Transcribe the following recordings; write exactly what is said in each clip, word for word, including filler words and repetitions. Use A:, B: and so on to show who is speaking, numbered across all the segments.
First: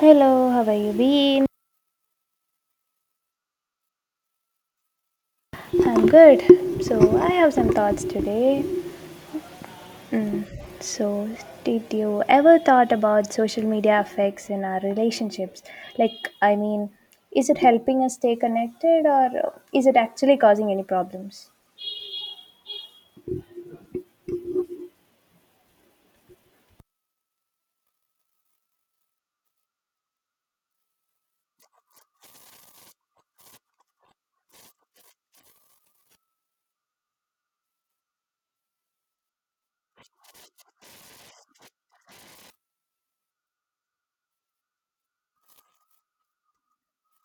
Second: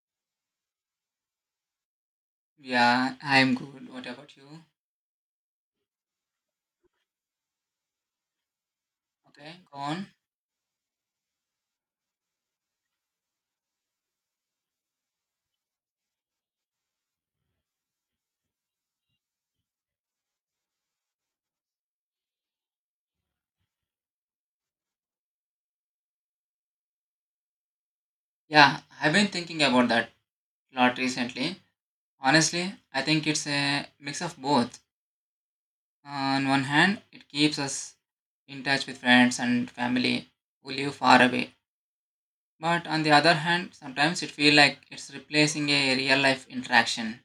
A: Hello, how are you been?
B: Yeah, I'm good. What about you?
A: I'm good. So, I have some thoughts today.
B: Okay, go on.
A: So, did you ever thought about social media effects in our relationships? Like, I mean, is it helping us stay connected or is it actually causing any problems?
B: Yeah, I've been thinking about that lot recently. Honestly, I think it's a mix of both. On one hand, it keeps us in touch with friends and family who live far away. But on the other hand, sometimes it feels like it's replacing a real life interaction.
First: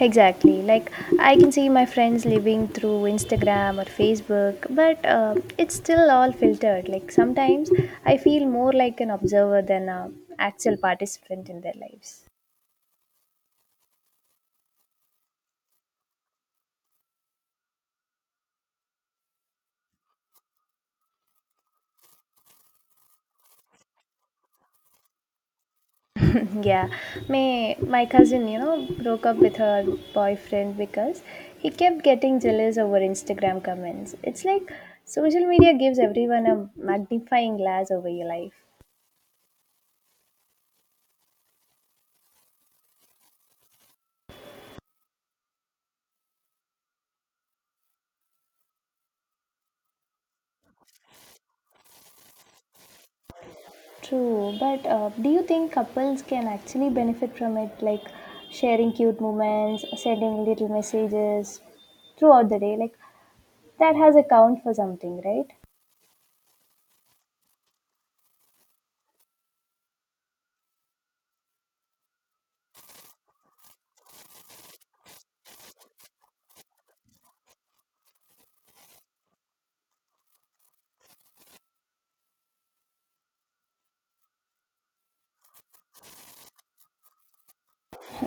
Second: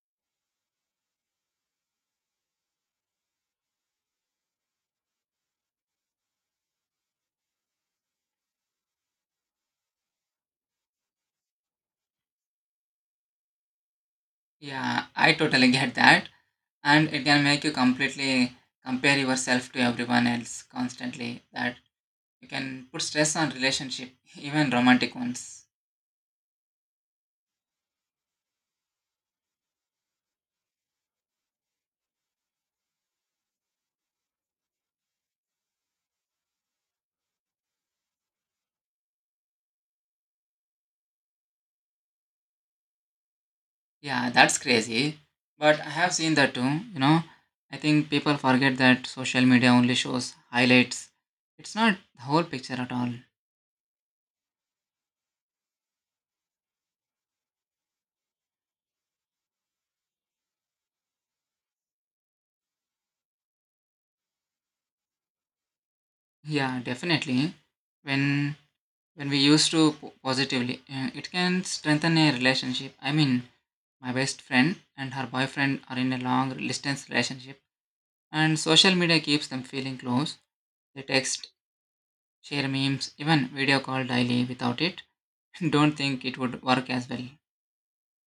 A: Exactly. Like, I can see my friends living through Instagram or Facebook, but uh, it's still all filtered. Like, sometimes I feel more like an observer than an actual participant in their lives.
B: Yeah, I totally get that. And it can make you completely compare yourself to everyone else constantly. That It can put stress on relationship, even romantic ones.
A: Yeah, my my cousin, you know, broke up with her boyfriend because he kept getting jealous over Instagram comments. It's like social media gives everyone a magnifying glass over your life.
B: Yeah, that's crazy. But I have seen that too, you know. I think people forget that social media only shows highlights. It's not the whole picture at all.
A: True, but uh, do you think couples can actually benefit from it, like sharing cute moments, sending little messages throughout the day? Like that has a count for something, right?
B: Yeah, definitely. When when we use to po- positively, uh, it can strengthen a relationship. I mean, my best friend and her boyfriend are in a long distance relationship, and social media keeps them feeling close. They text share memes, even video call daily without it. Don't think it would work as well.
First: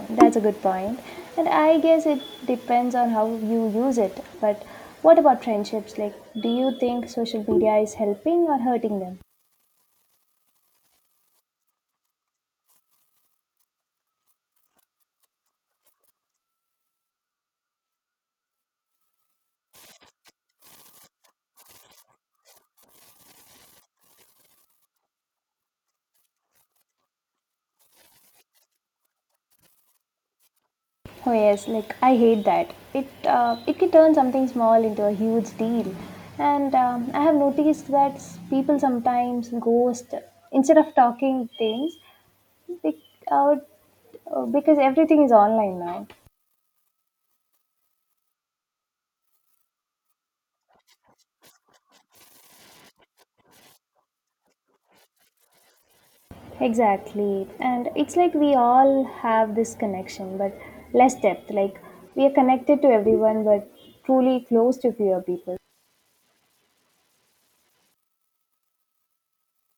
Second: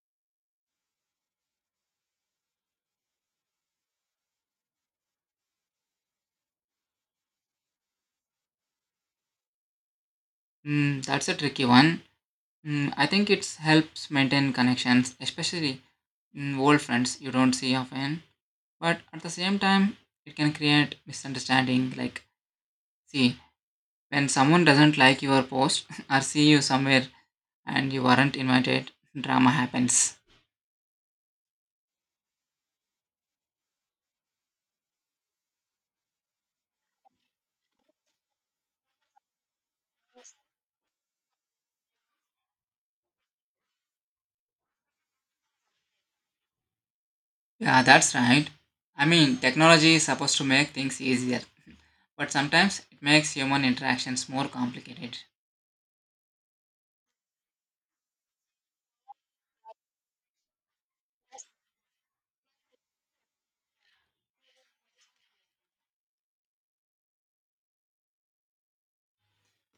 A: That's a good point. And I guess it depends on how you use it. But what about friendships? Like, do you think social media is helping or hurting them?
B: Mm, that's a tricky one. Mm, I think it helps maintain connections, especially mm, old friends you don't see often. But at the same time, it can create misunderstanding. Like, see, when someone doesn't like your post or see you somewhere and you weren't invited, drama happens.
A: Oh yes, like I hate that. It uh, it can turn something small into a huge deal. And um, I have noticed that s- people sometimes ghost instead of talking things bec- uh, uh, because everything is online now.
B: Yeah, that's right. I mean, technology is supposed to make things easier, but sometimes it makes human interactions more complicated.
A: Exactly. And it's like we all have this connection, but less depth. Like we are connected to everyone, but truly close to fewer people.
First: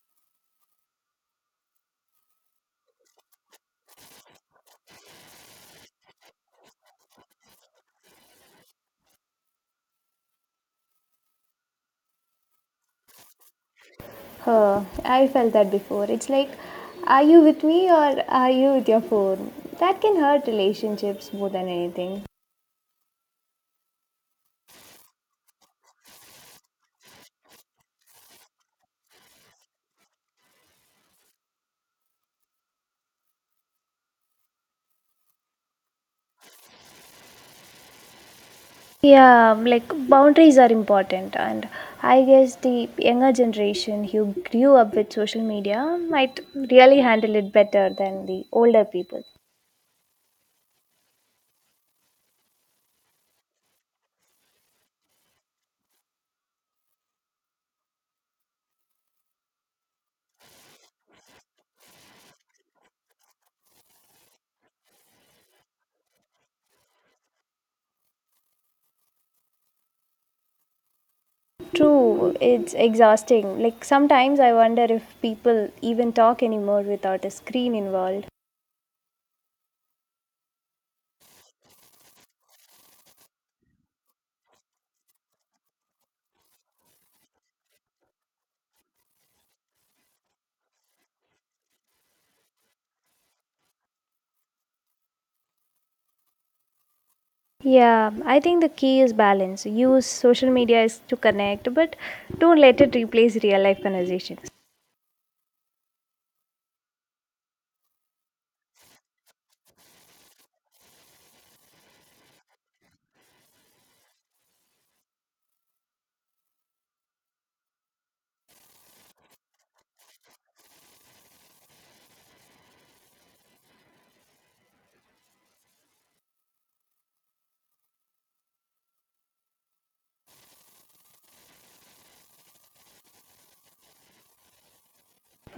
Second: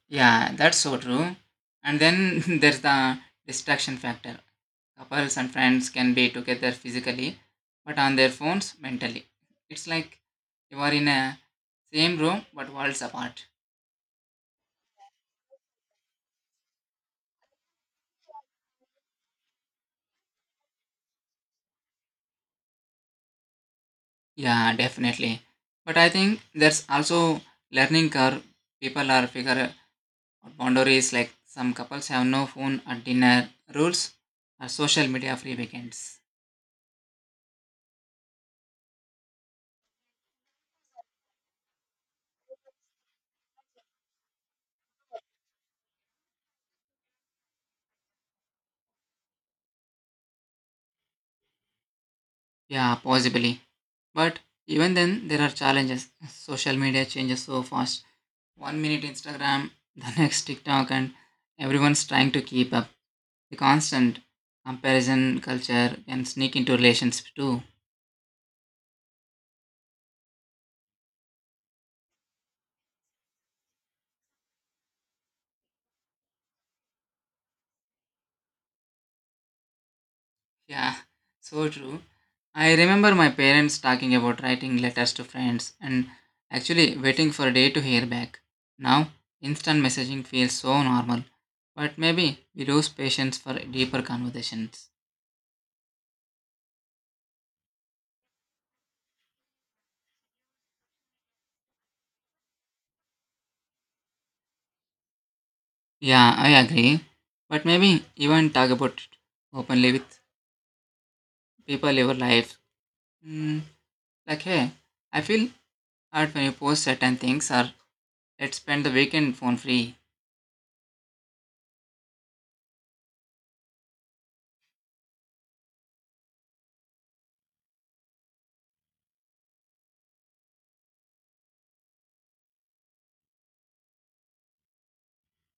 B: Yeah, that's so true. And then there's the distraction factor. Couples and friends can be together physically, but on their phones mentally. It's like you are in a same room but worlds apart.
A: Huh, I felt that before. It's like, are you with me or are you with your phone? That can hurt relationships more than anything.
B: Yeah, definitely. But I think there's also learning curve. People are figure out boundaries. Like some couples have no phone at dinner rules or social media free weekends.
A: Yeah, like boundaries are important, and I guess the younger generation who grew up with social media might really handle it better than the older people.
B: Yeah, possibly. But even then, there are challenges. Social media changes so fast. One minute Instagram, the next TikTok, and everyone's trying to keep up. The constant comparison culture can sneak into relations too.
A: True, it's exhausting. Like sometimes I wonder if people even talk anymore without a screen involved.
B: Yeah, so true. I remember my parents talking about writing letters to friends and actually waiting for a day to hear back. Now, instant messaging feels so normal, but maybe we lose patience for deeper conversations.
A: Yeah, I think the key is balance. Use social media is to connect, but don't let it replace real life conversations.
B: Yeah, I agree. But maybe even talk about it openly with people in your life. Mm, Like, hey, I feel hard when you post certain things or let's spend the weekend phone free.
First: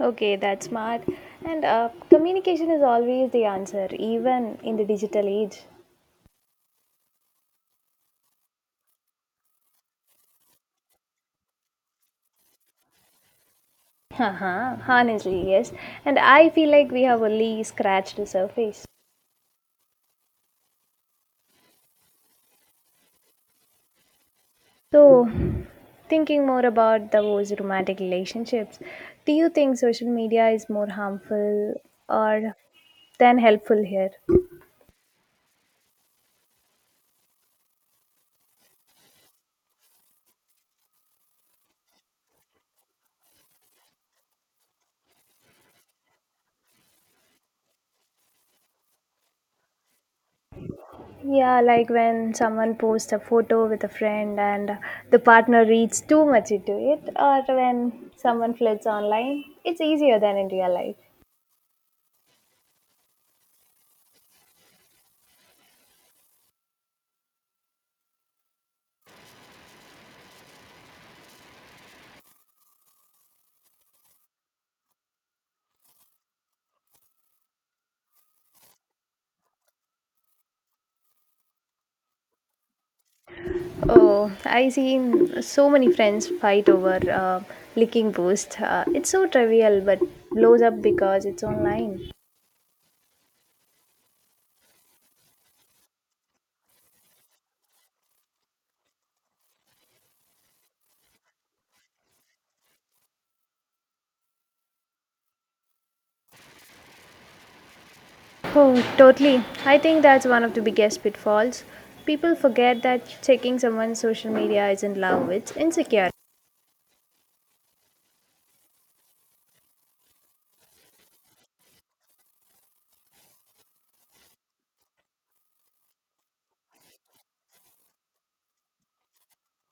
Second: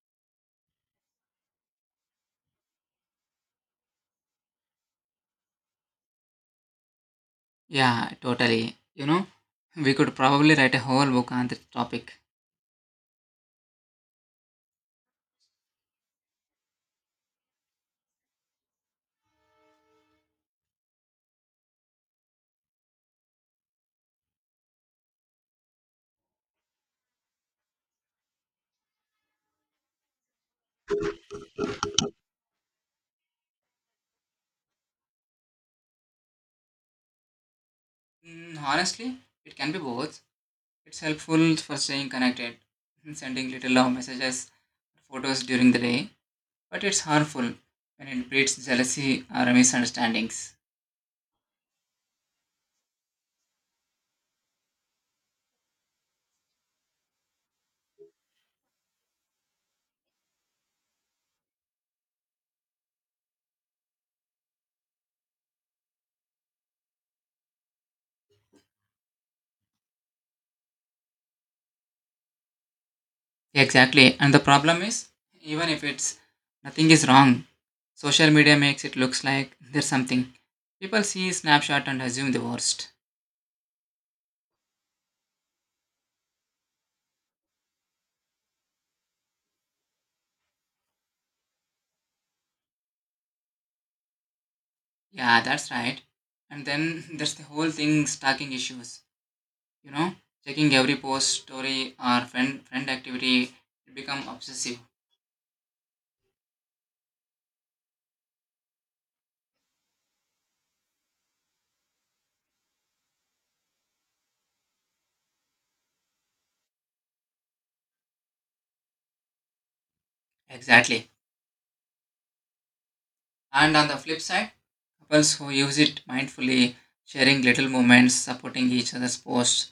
A: Okay, that's smart. And uh, communication is always the answer, even in the digital age.
B: Yeah, totally. You know, we could probably write a whole book on this topic.
A: Haha, honestly, yes. And I feel like we have only scratched the surface. So, thinking more about those romantic relationships, do you think social media is more harmful or than helpful here?
B: Mm, honestly, it can be both. It's helpful for staying connected, sending little love messages, photos during the day, but it's harmful when it breeds jealousy or misunderstandings.
A: Yeah, like when someone posts a photo with a friend and the partner reads too much into it, or when someone flirts online, it's easier than in real life.
B: Exactly. And the problem is, even if it's nothing is wrong, social media makes it looks like there's something. People see snapshot and assume the worst.
A: Oh, I see so many friends fight over uh, licking post. Uh, it's so trivial but blows up because it's online.
B: Yeah, that's right. And then there's the whole thing stalking issues. You know, checking every post, story, or friend friend activity, it become obsessive.
A: Oh, totally. I think that's one of the biggest pitfalls. People forget that checking someone's social media isn't love, it's insecure.
B: Exactly. And on the flip side, couples who use it mindfully, sharing little moments, supporting each other's posts,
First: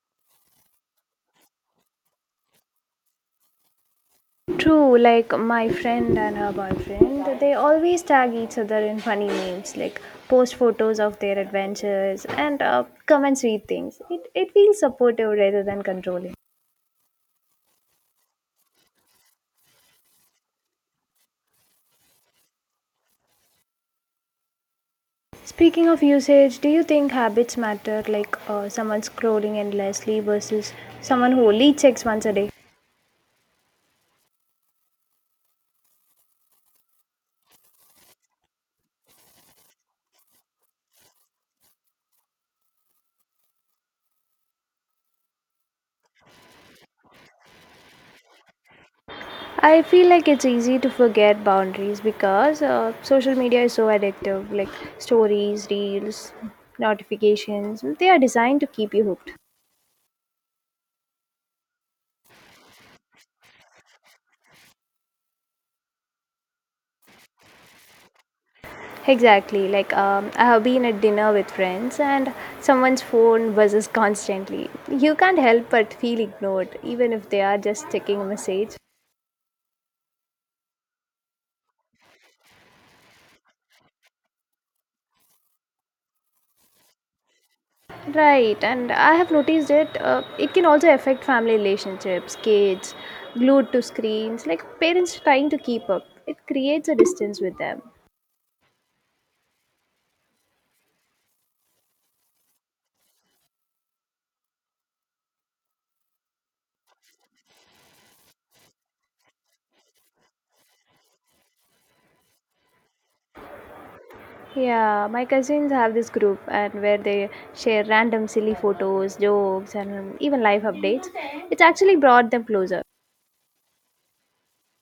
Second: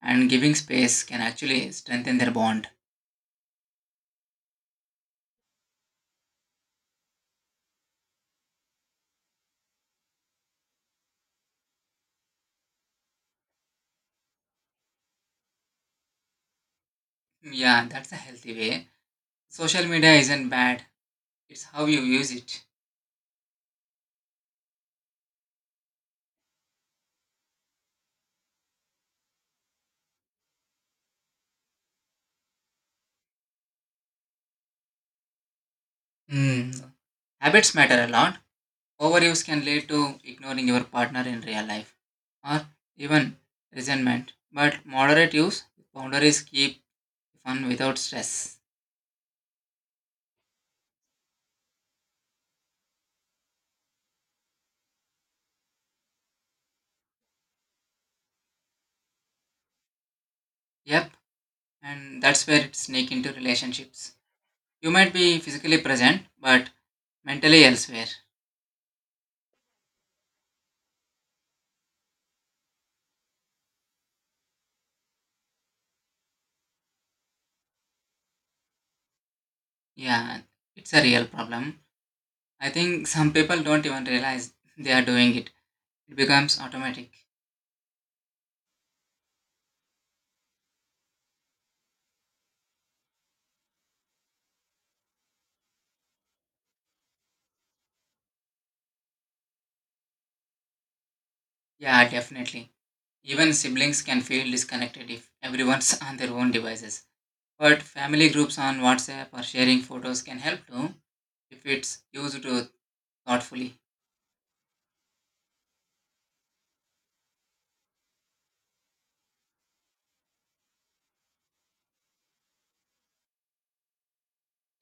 B: and giving space can actually strengthen their bond.
A: True, like my friend and her boyfriend, they always tag each other in funny memes, like post photos of their adventures and uh, comment sweet things. It, it feels supportive rather than controlling.
B: Yeah, that's a healthy way. Social media isn't bad. It's how you use it.
A: Speaking of usage, do you think habits matter, like uh, someone scrolling endlessly versus someone who only checks once a day?
B: Hmm. Habits matter a lot. Overuse can lead to ignoring your partner in real life or even resentment. But moderate use, boundaries keep fun without stress.
A: I feel like it's easy to forget boundaries because uh, social media is so addictive. Like stories, reels, notifications, they are designed to keep you hooked.
B: Yep, and that's where it sneak into relationships. You might be physically present, but mentally elsewhere.
A: Exactly. Like um, I have been at dinner with friends and someone's phone buzzes constantly. You can't help but feel ignored, even if they are just checking a message.
B: Yeah, it's a real problem. I think some people don't even realize they are doing it. It becomes automatic.
A: Right, and I have noticed it. Uh, it can also affect family relationships, kids glued to screens, like parents trying to keep up. It creates a distance with them.
B: Yeah, definitely. Even siblings can feel disconnected if everyone's on their own devices. But family groups on WhatsApp or sharing photos can help too if it's used to thoughtfully.
A: Yeah, my cousins have this group and where they share random silly photos, jokes, and even life updates. It's actually brought them closer.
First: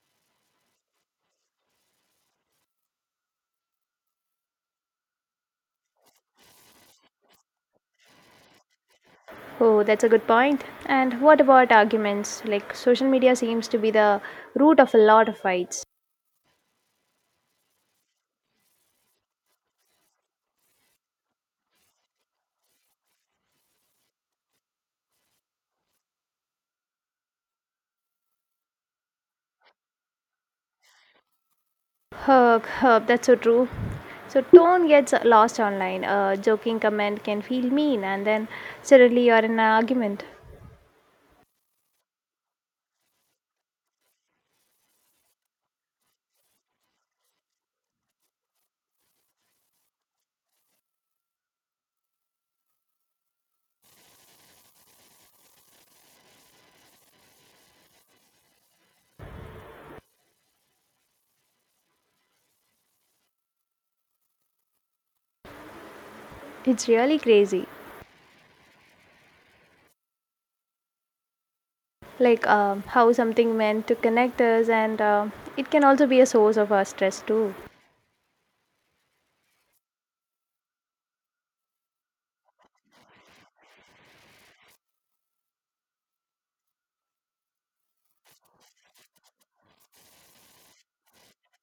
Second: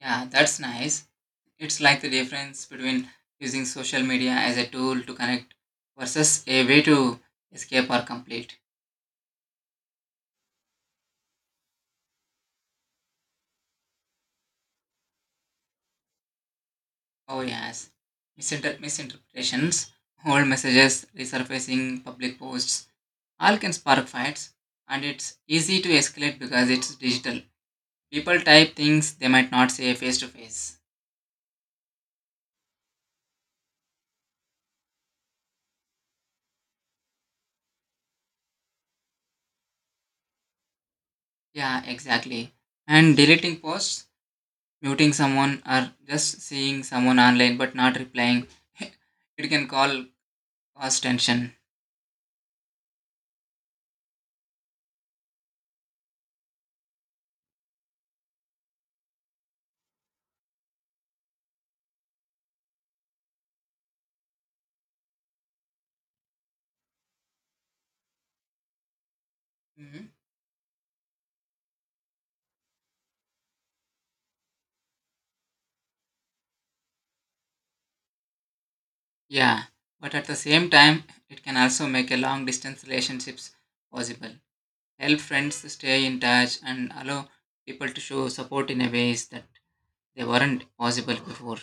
B: Yeah, that's nice. It's like the difference between using social media as a tool to connect versus a way to escape or complete.
A: Oh, that's a good point. And what about arguments? Like social media seems to be the root of a lot of fights.
B: Oh, yes. Misinter- misinterpretations, old messages, resurfacing, public posts, all can spark fights. And it's easy to escalate because it's digital. People type things they might not say face to face.
A: Herb, herb, that's so true. So tone gets lost online. A joking comment can feel mean, and then suddenly you're in an argument.
B: Yeah, exactly, and deleting posts muting someone or just seeing someone online but not replying it can call cause tension.
A: It's really crazy.
B: Mhm.
A: Like um, how something meant to connect us, and um it can also be a source of our stress too.
B: Yeah, but at the same time it can also make a long distance relationships possible, help friends to stay in touch and allow people to show support in a ways that they weren't possible before.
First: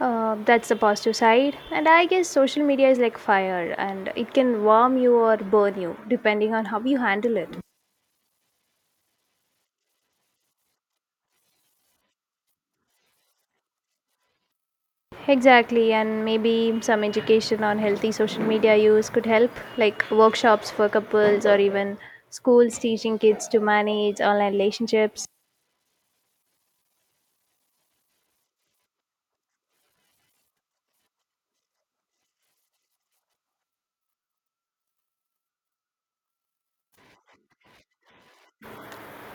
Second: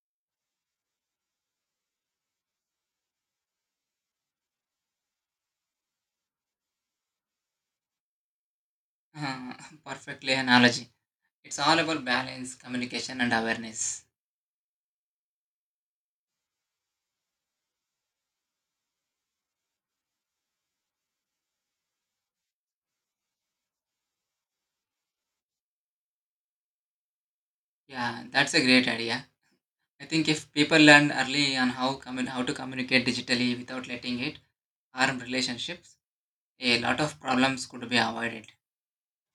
A: Uh, that's the positive side. And I guess social media is like fire, and it can warm you or burn you, depending on how you handle it.
B: Uh, perfectly analogy, it's all about balance communication and awareness.
A: Exactly, and maybe some education on healthy social media use could help, like workshops for couples or even schools teaching kids to manage online relationships.
B: Yeah, that's a great idea. I think if people learn early on how commun- how to communicate digitally without letting it harm relationships, a lot of problems could be avoided.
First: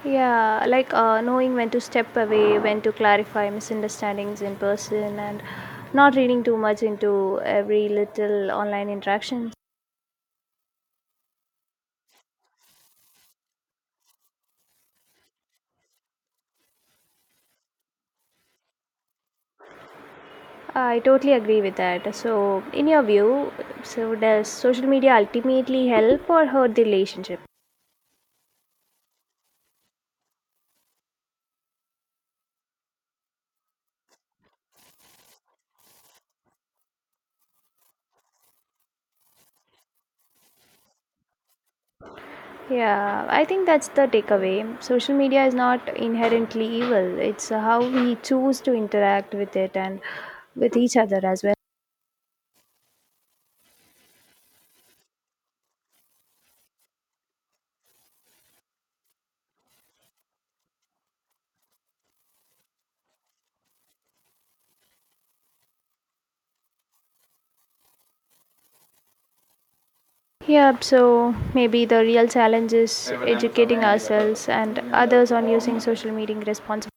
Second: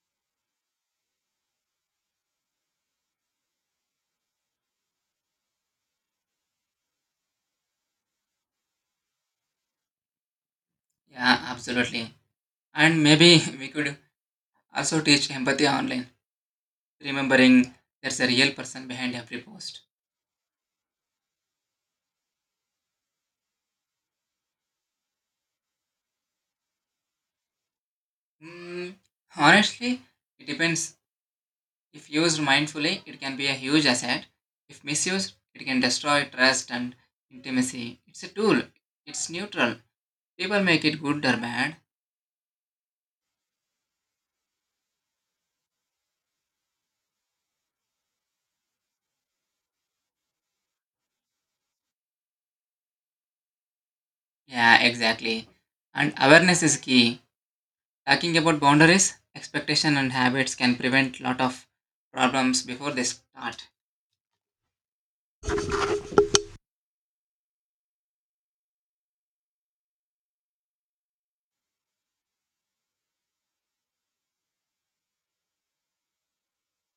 A: Yeah, like uh, knowing when to step away, when to clarify misunderstandings in person, and not reading too much into every little online interaction.
B: Yeah, absolutely. And maybe we could also teach empathy online, remembering there's a real person behind every post.
A: I totally agree with that. So, in your view, so does social media ultimately help or hurt the relationship?
B: Hmm, honestly, it depends. If used mindfully, it can be a huge asset. If misused, it can destroy trust and intimacy. It's a tool, it's neutral. People make it good or bad.
A: Yeah, I think that's the takeaway. Social media is not inherently evil, it's how we choose to interact with it and with each other as well.
B: Yeah, exactly. And awareness is key. Talking about boundaries, expectation and habits can prevent lot of problems before they start.
A: Yeah, so maybe the real challenge is educating ourselves and others on using social media responsibly.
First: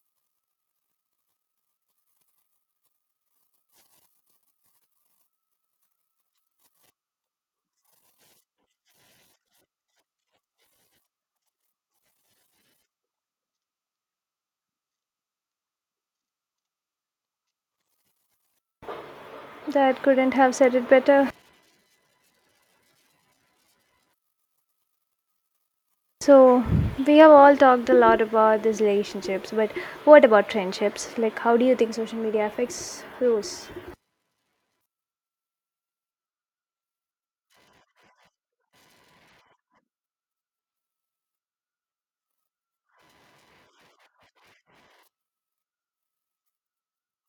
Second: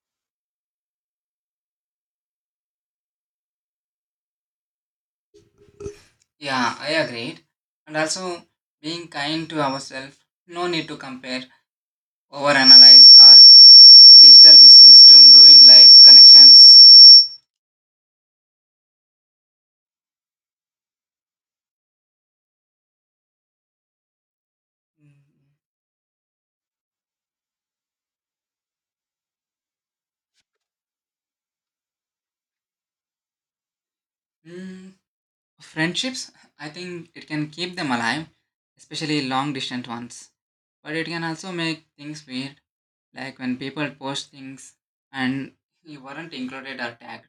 B: Yeah, I agreed. And also being kind to ourselves, no need to compare, overanalyze or digital misunderstanding ruin life connections.
A: That couldn't have said it better. So, we have all talked a lot about these relationships, but what about friendships? Like, how do you think social media affects those?
B: Mm, friendships, I think it can keep them alive, especially long distance ones. But it can also make things weird, like when people post things and you weren't included or tagged.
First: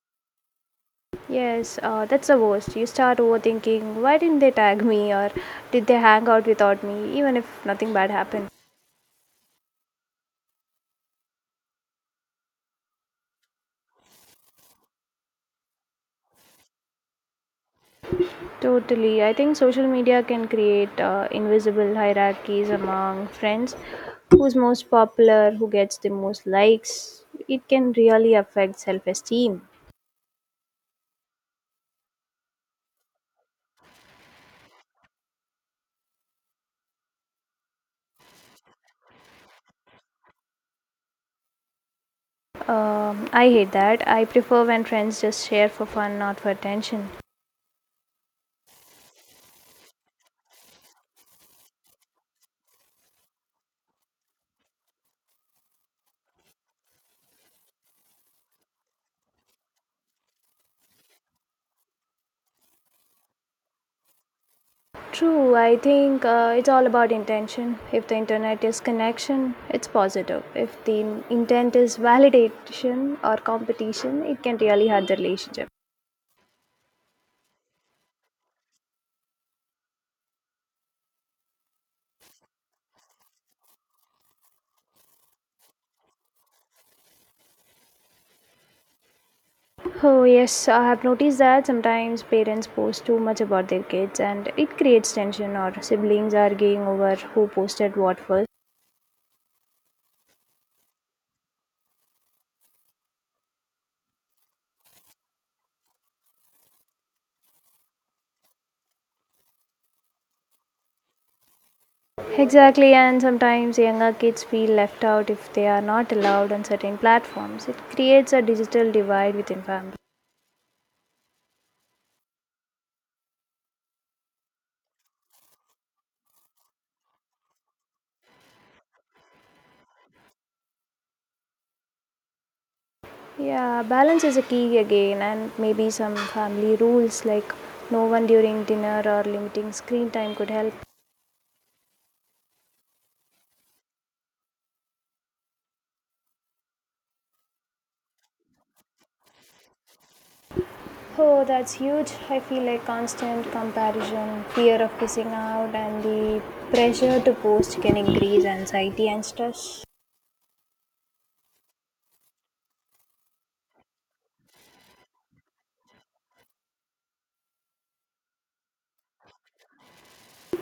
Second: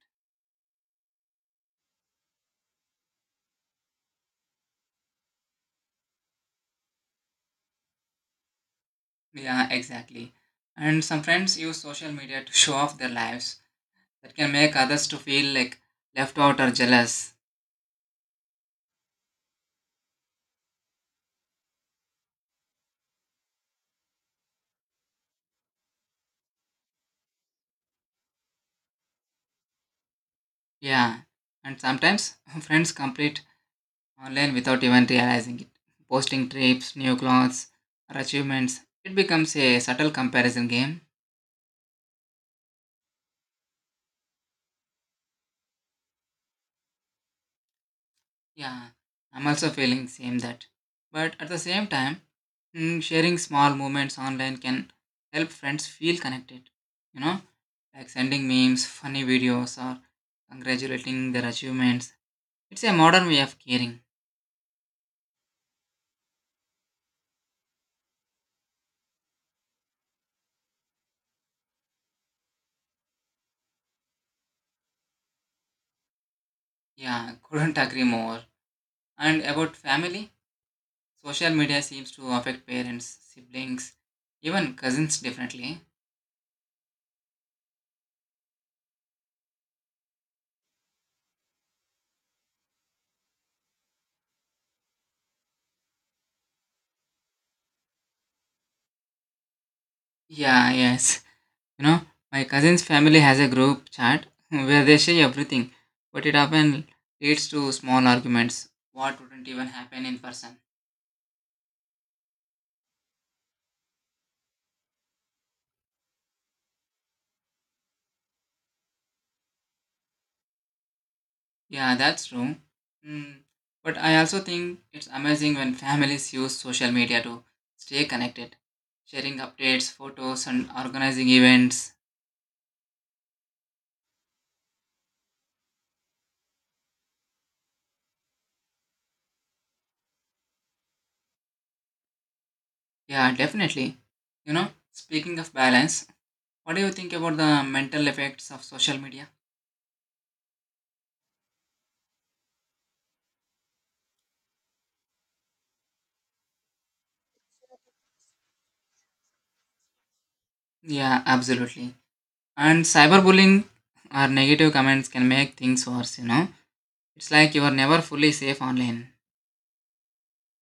A: Yes, uh, that's the worst. You start overthinking why didn't they tag me or did they hang out without me, even if nothing bad happened.
B: Yeah, exactly. And some friends use social media to show off their lives that can make others to feel like left out or jealous.
A: Totally. I think social media can create uh, invisible hierarchies among friends. Who's most popular, who gets the most likes. It can really affect self esteem.
B: Yeah. And sometimes friends complete online without even realizing it. Posting trips, new clothes, or achievements. It becomes a subtle comparison game.
A: Um, I hate that. I prefer when friends just share for fun, not for attention.
B: Yeah. I'm also feeling same that. But at the same time, mm, sharing small moments online can help friends feel connected. You know? Like sending memes, funny videos, or congratulating their achievements. It's a modern way of caring.
A: True, I think uh, it's all about intention. If the internet is connection, it's positive. If the in- intent is validation or competition, it can really hurt the relationship.
B: Yeah, couldn't agree more. And about family, social media seems to affect parents, siblings, even cousins differently.
A: Oh, yes, I have noticed that sometimes parents post too much about their kids and it creates tension, or siblings arguing over who posted what first.
B: Yeah, yes. You know, my cousin's family has a group chat where they share everything, but it often leads to small arguments. What wouldn't even happen in person?
A: Exactly, and sometimes younger kids feel left out if they are not allowed on certain platforms. It creates a digital divide within families.
B: Yeah, that's true. Mm. But I also think it's amazing when families use social media to stay connected, sharing updates, photos, and organizing events.
A: Yeah, balance is a key again, and maybe some family rules like no one during dinner or limiting screen time could help.
B: Yeah, definitely. You know, speaking of balance, what do you think about the mental effects of social media?
A: Oh, that's huge. I feel like constant comparison, fear of missing out, and the pressure to post can increase anxiety and stress.
B: Yeah, absolutely. And cyberbullying or negative comments can make things worse, you know. It's like you are never fully safe online.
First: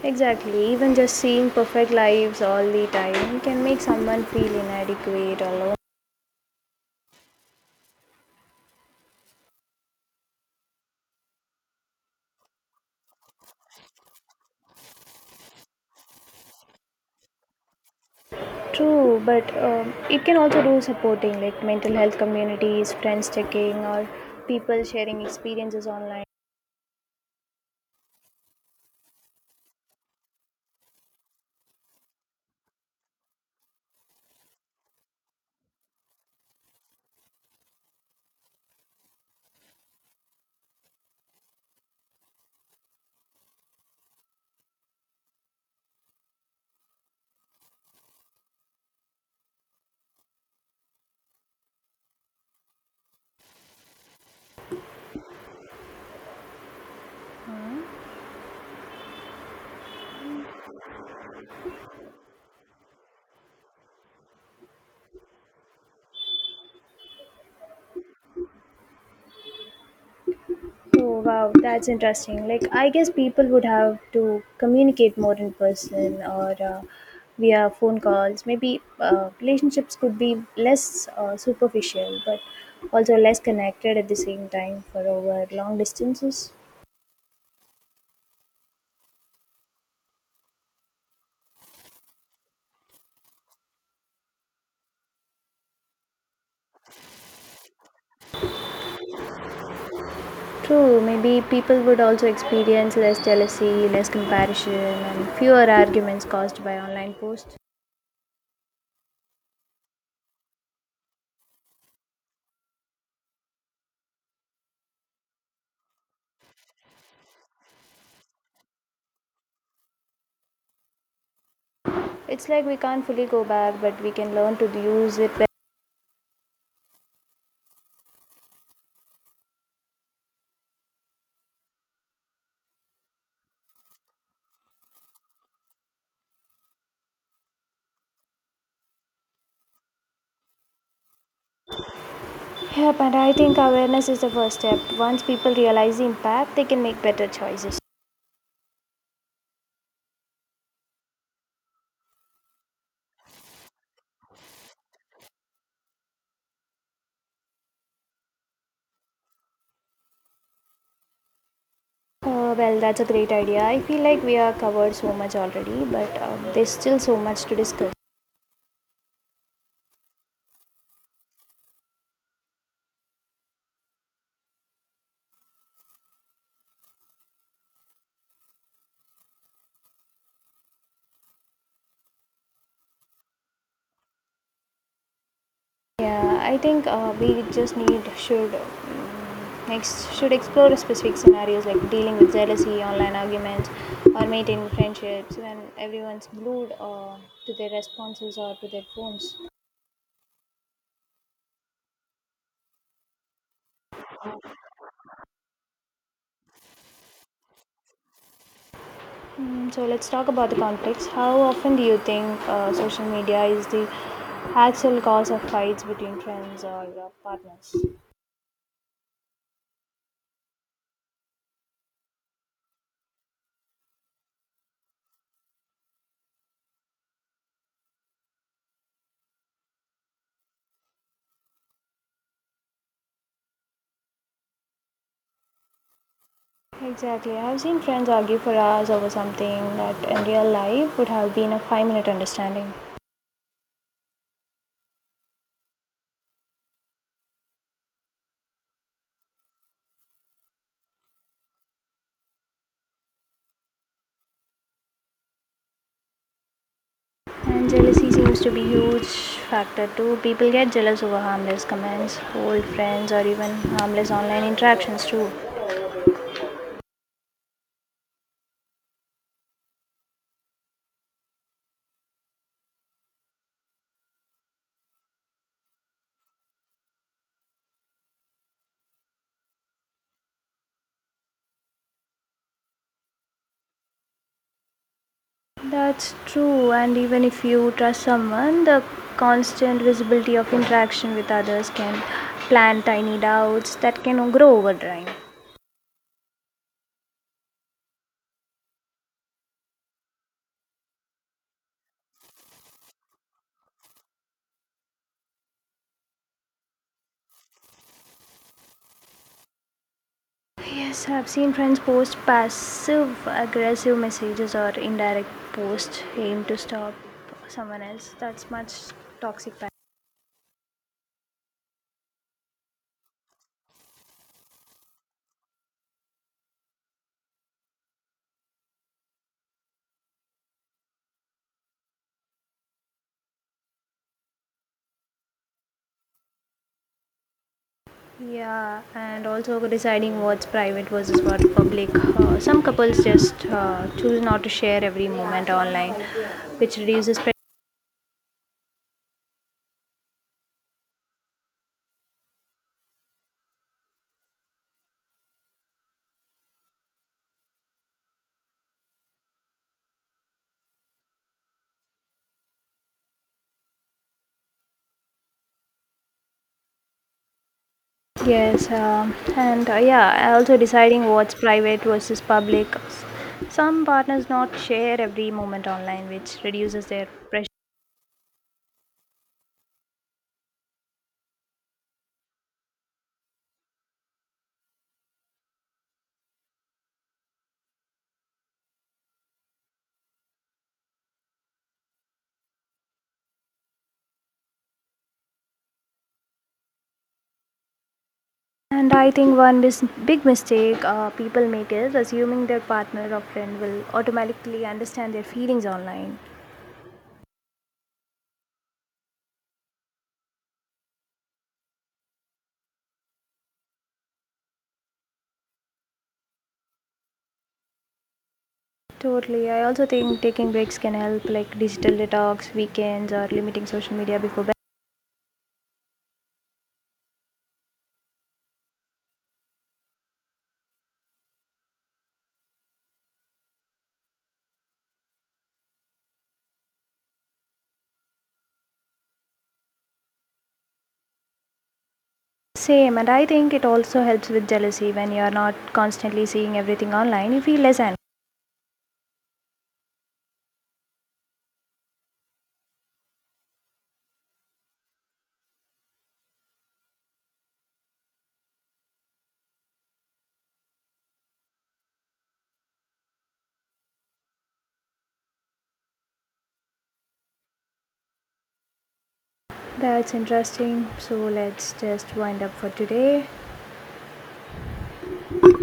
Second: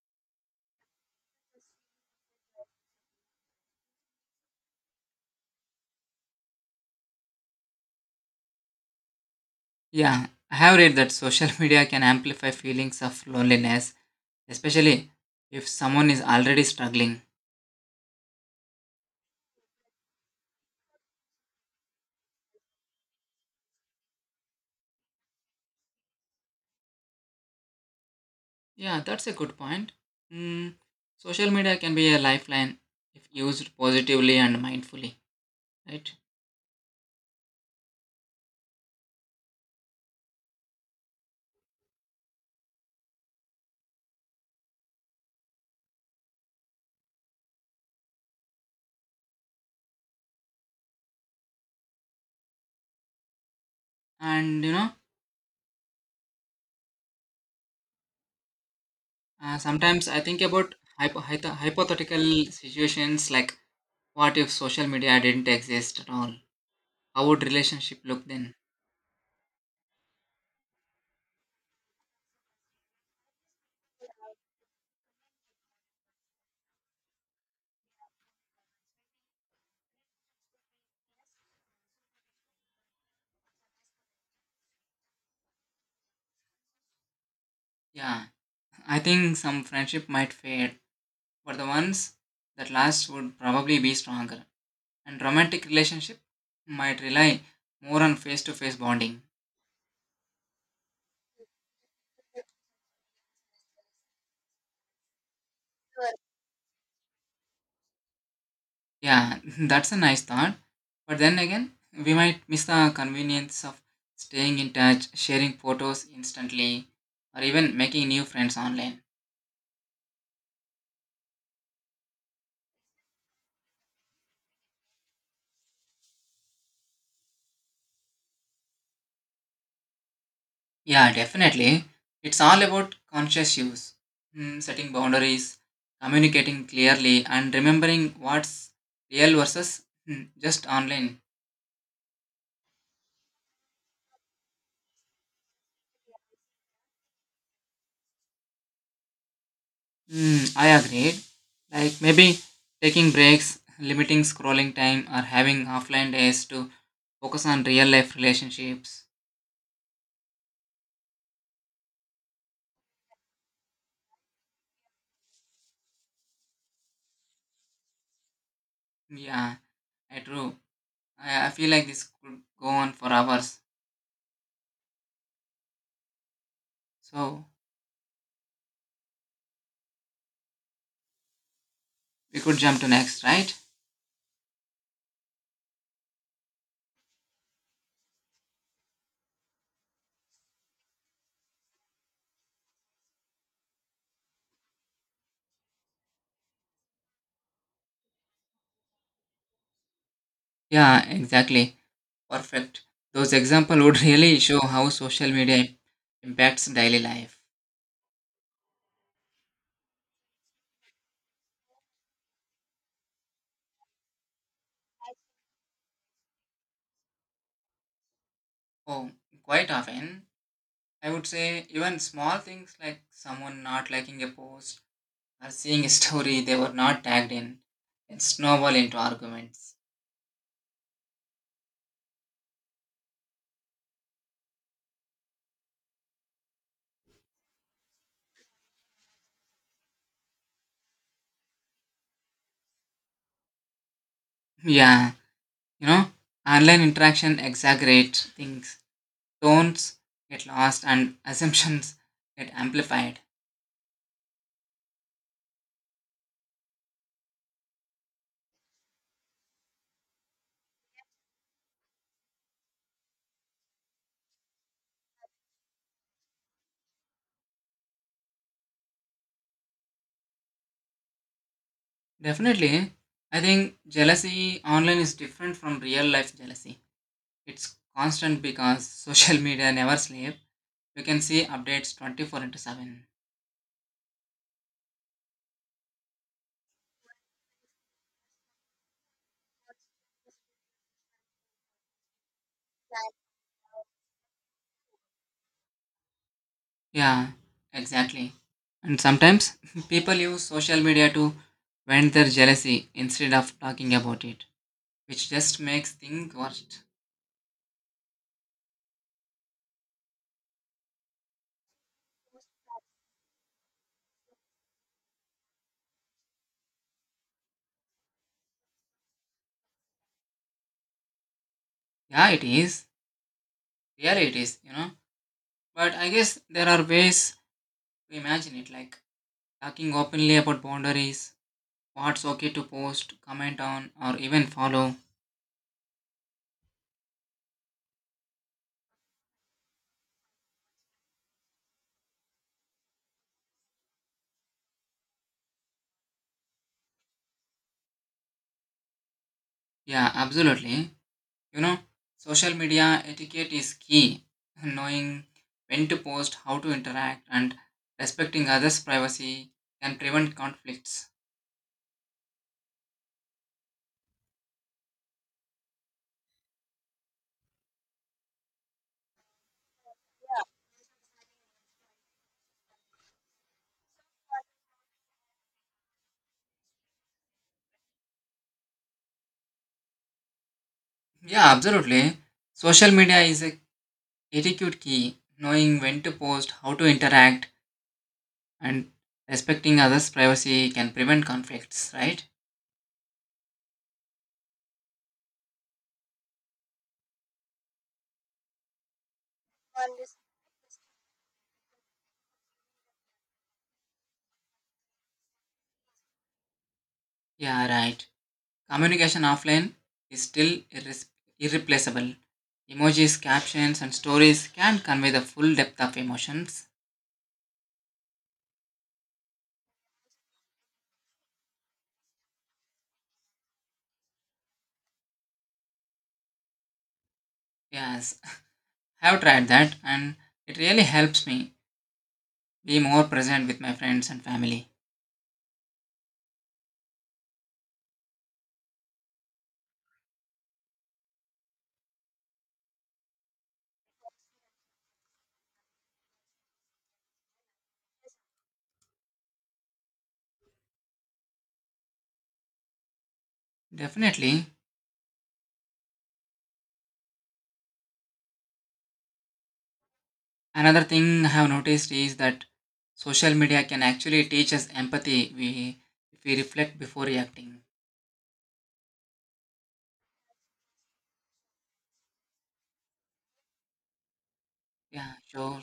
A: Exactly, even just seeing perfect lives all the time can make someone feel inadequate or lonely.
B: Yeah, I have read that social media can amplify feelings of loneliness, especially if someone is already struggling.
A: True, but um, it can also do supporting like mental health communities, friends checking, or people sharing experiences online.
B: Yeah, that's a good point. Mm, social media can be a lifeline if used positively and mindfully, right? And you know, uh, sometimes I think about hypo- hypo- hypothetical situations like what if social media didn't exist at all? How would relationship look then?
A: Oh wow, that's interesting. Like I guess people would have to communicate more in person or uh, via phone calls. Maybe uh, relationships could be less uh, superficial, but also less connected at the same time for over long distances.
B: Yeah, I think some friendship might fade but the ones that last would probably be stronger. And romantic relationship might rely more on face-to-face bonding.
A: True, maybe people would also experience less jealousy, less comparison, and fewer arguments caused by online posts.
B: Yeah, that's a nice thought. But then again, we might miss the convenience of staying in touch, sharing photos instantly, or even making new friends online.
A: It's like we can't fully go back, but we can learn to use it better.
B: Yeah, definitely. It's all about conscious use, Mm, setting boundaries, communicating clearly, and remembering what's real versus mm, just online.
A: Yep, and I think awareness is the first step. Once people realize the impact, they can make better choices.
B: Mm, I agreed. Like maybe taking breaks, limiting scrolling time, or having offline days to focus on real life relationships.
A: Uh, well, that's a great idea. I feel like we are covered so much already, but um, there's still so much to discuss.
B: Yeah, I true. I, I feel like this could go on for hours. So we could jump to next, right?
A: Yeah, I think uh, we just need should mm, next should explore specific scenarios like dealing with jealousy, online arguments, or maintaining friendships when everyone's glued uh, to their responses or to their phones.
B: Yeah, exactly. Perfect. Those examples would really show how social media impacts daily life.
A: Mm, so let's talk about the conflicts. How often do you think uh, social media is the actual cause of fights between friends or uh, partners?
B: Oh, quite often. I would say even small things like someone not liking a post or seeing a story they were not tagged in, it snowball into arguments.
A: Exactly. I've seen friends argue for hours over something that in real life would have been a five minute understanding.
B: Yeah, you know, online interaction exaggerates things, tones get lost, and assumptions get amplified.
A: And jealousy seems to be huge factor too. People get jealous over harmless comments, old friends, or even harmless online interactions too.
B: Definitely, I think jealousy online is different from real life jealousy. It's constant because social media never sleep. You can see updates twenty-four into 7.
A: That's true. And even if you trust someone, the constant visibility of interaction with others can plant tiny doubts that can grow over time.
B: Yeah, exactly. And sometimes people use social media to vent their jealousy instead of talking about it, which just makes things worse.
A: Yes, I've seen friends post passive aggressive messages or indirect posts aimed to stop someone else. That's much toxic.
B: Yeah, it is. Really, it is, you know. But I guess there are ways to imagine it, like talking openly about boundaries, what's okay to post, comment on, or even follow.
A: Yeah, and also deciding what's private versus what public. Uh, some couples just uh, choose not to share every moment online, which reduces. Pre-
B: Yeah, absolutely. You know, social media etiquette is key. Knowing when to post, how to interact, and respecting others' privacy can prevent conflicts.
A: yes, um, and uh, yeah, also deciding what's private versus public. Some partners not share every moment online, which reduces their pressure.
B: Yeah, absolutely. Social media is a etiquette key. Knowing when to post, how to interact, and respecting others' privacy can prevent conflicts, right?
A: And I think one mis- big mistake uh, people make is assuming their partner or friend will automatically understand their feelings online.
B: Yeah, right. Communication offline is still irres- irreplaceable. Emojis, captions, and stories can convey the full depth of emotions.
A: Totally. I also think taking breaks can help, like digital detox, weekends, or limiting social media before bed.
B: Yes, I have tried that and it really helps me be more present with my friends and family.
A: Same, and I think it also helps with jealousy when you are not constantly seeing everything online. You feel less angry.
B: Definitely. Another thing I have noticed is that social media can actually teach us empathy we, if we reflect before reacting.
A: That's interesting. So let's just wind up for today.
B: Yeah, sure.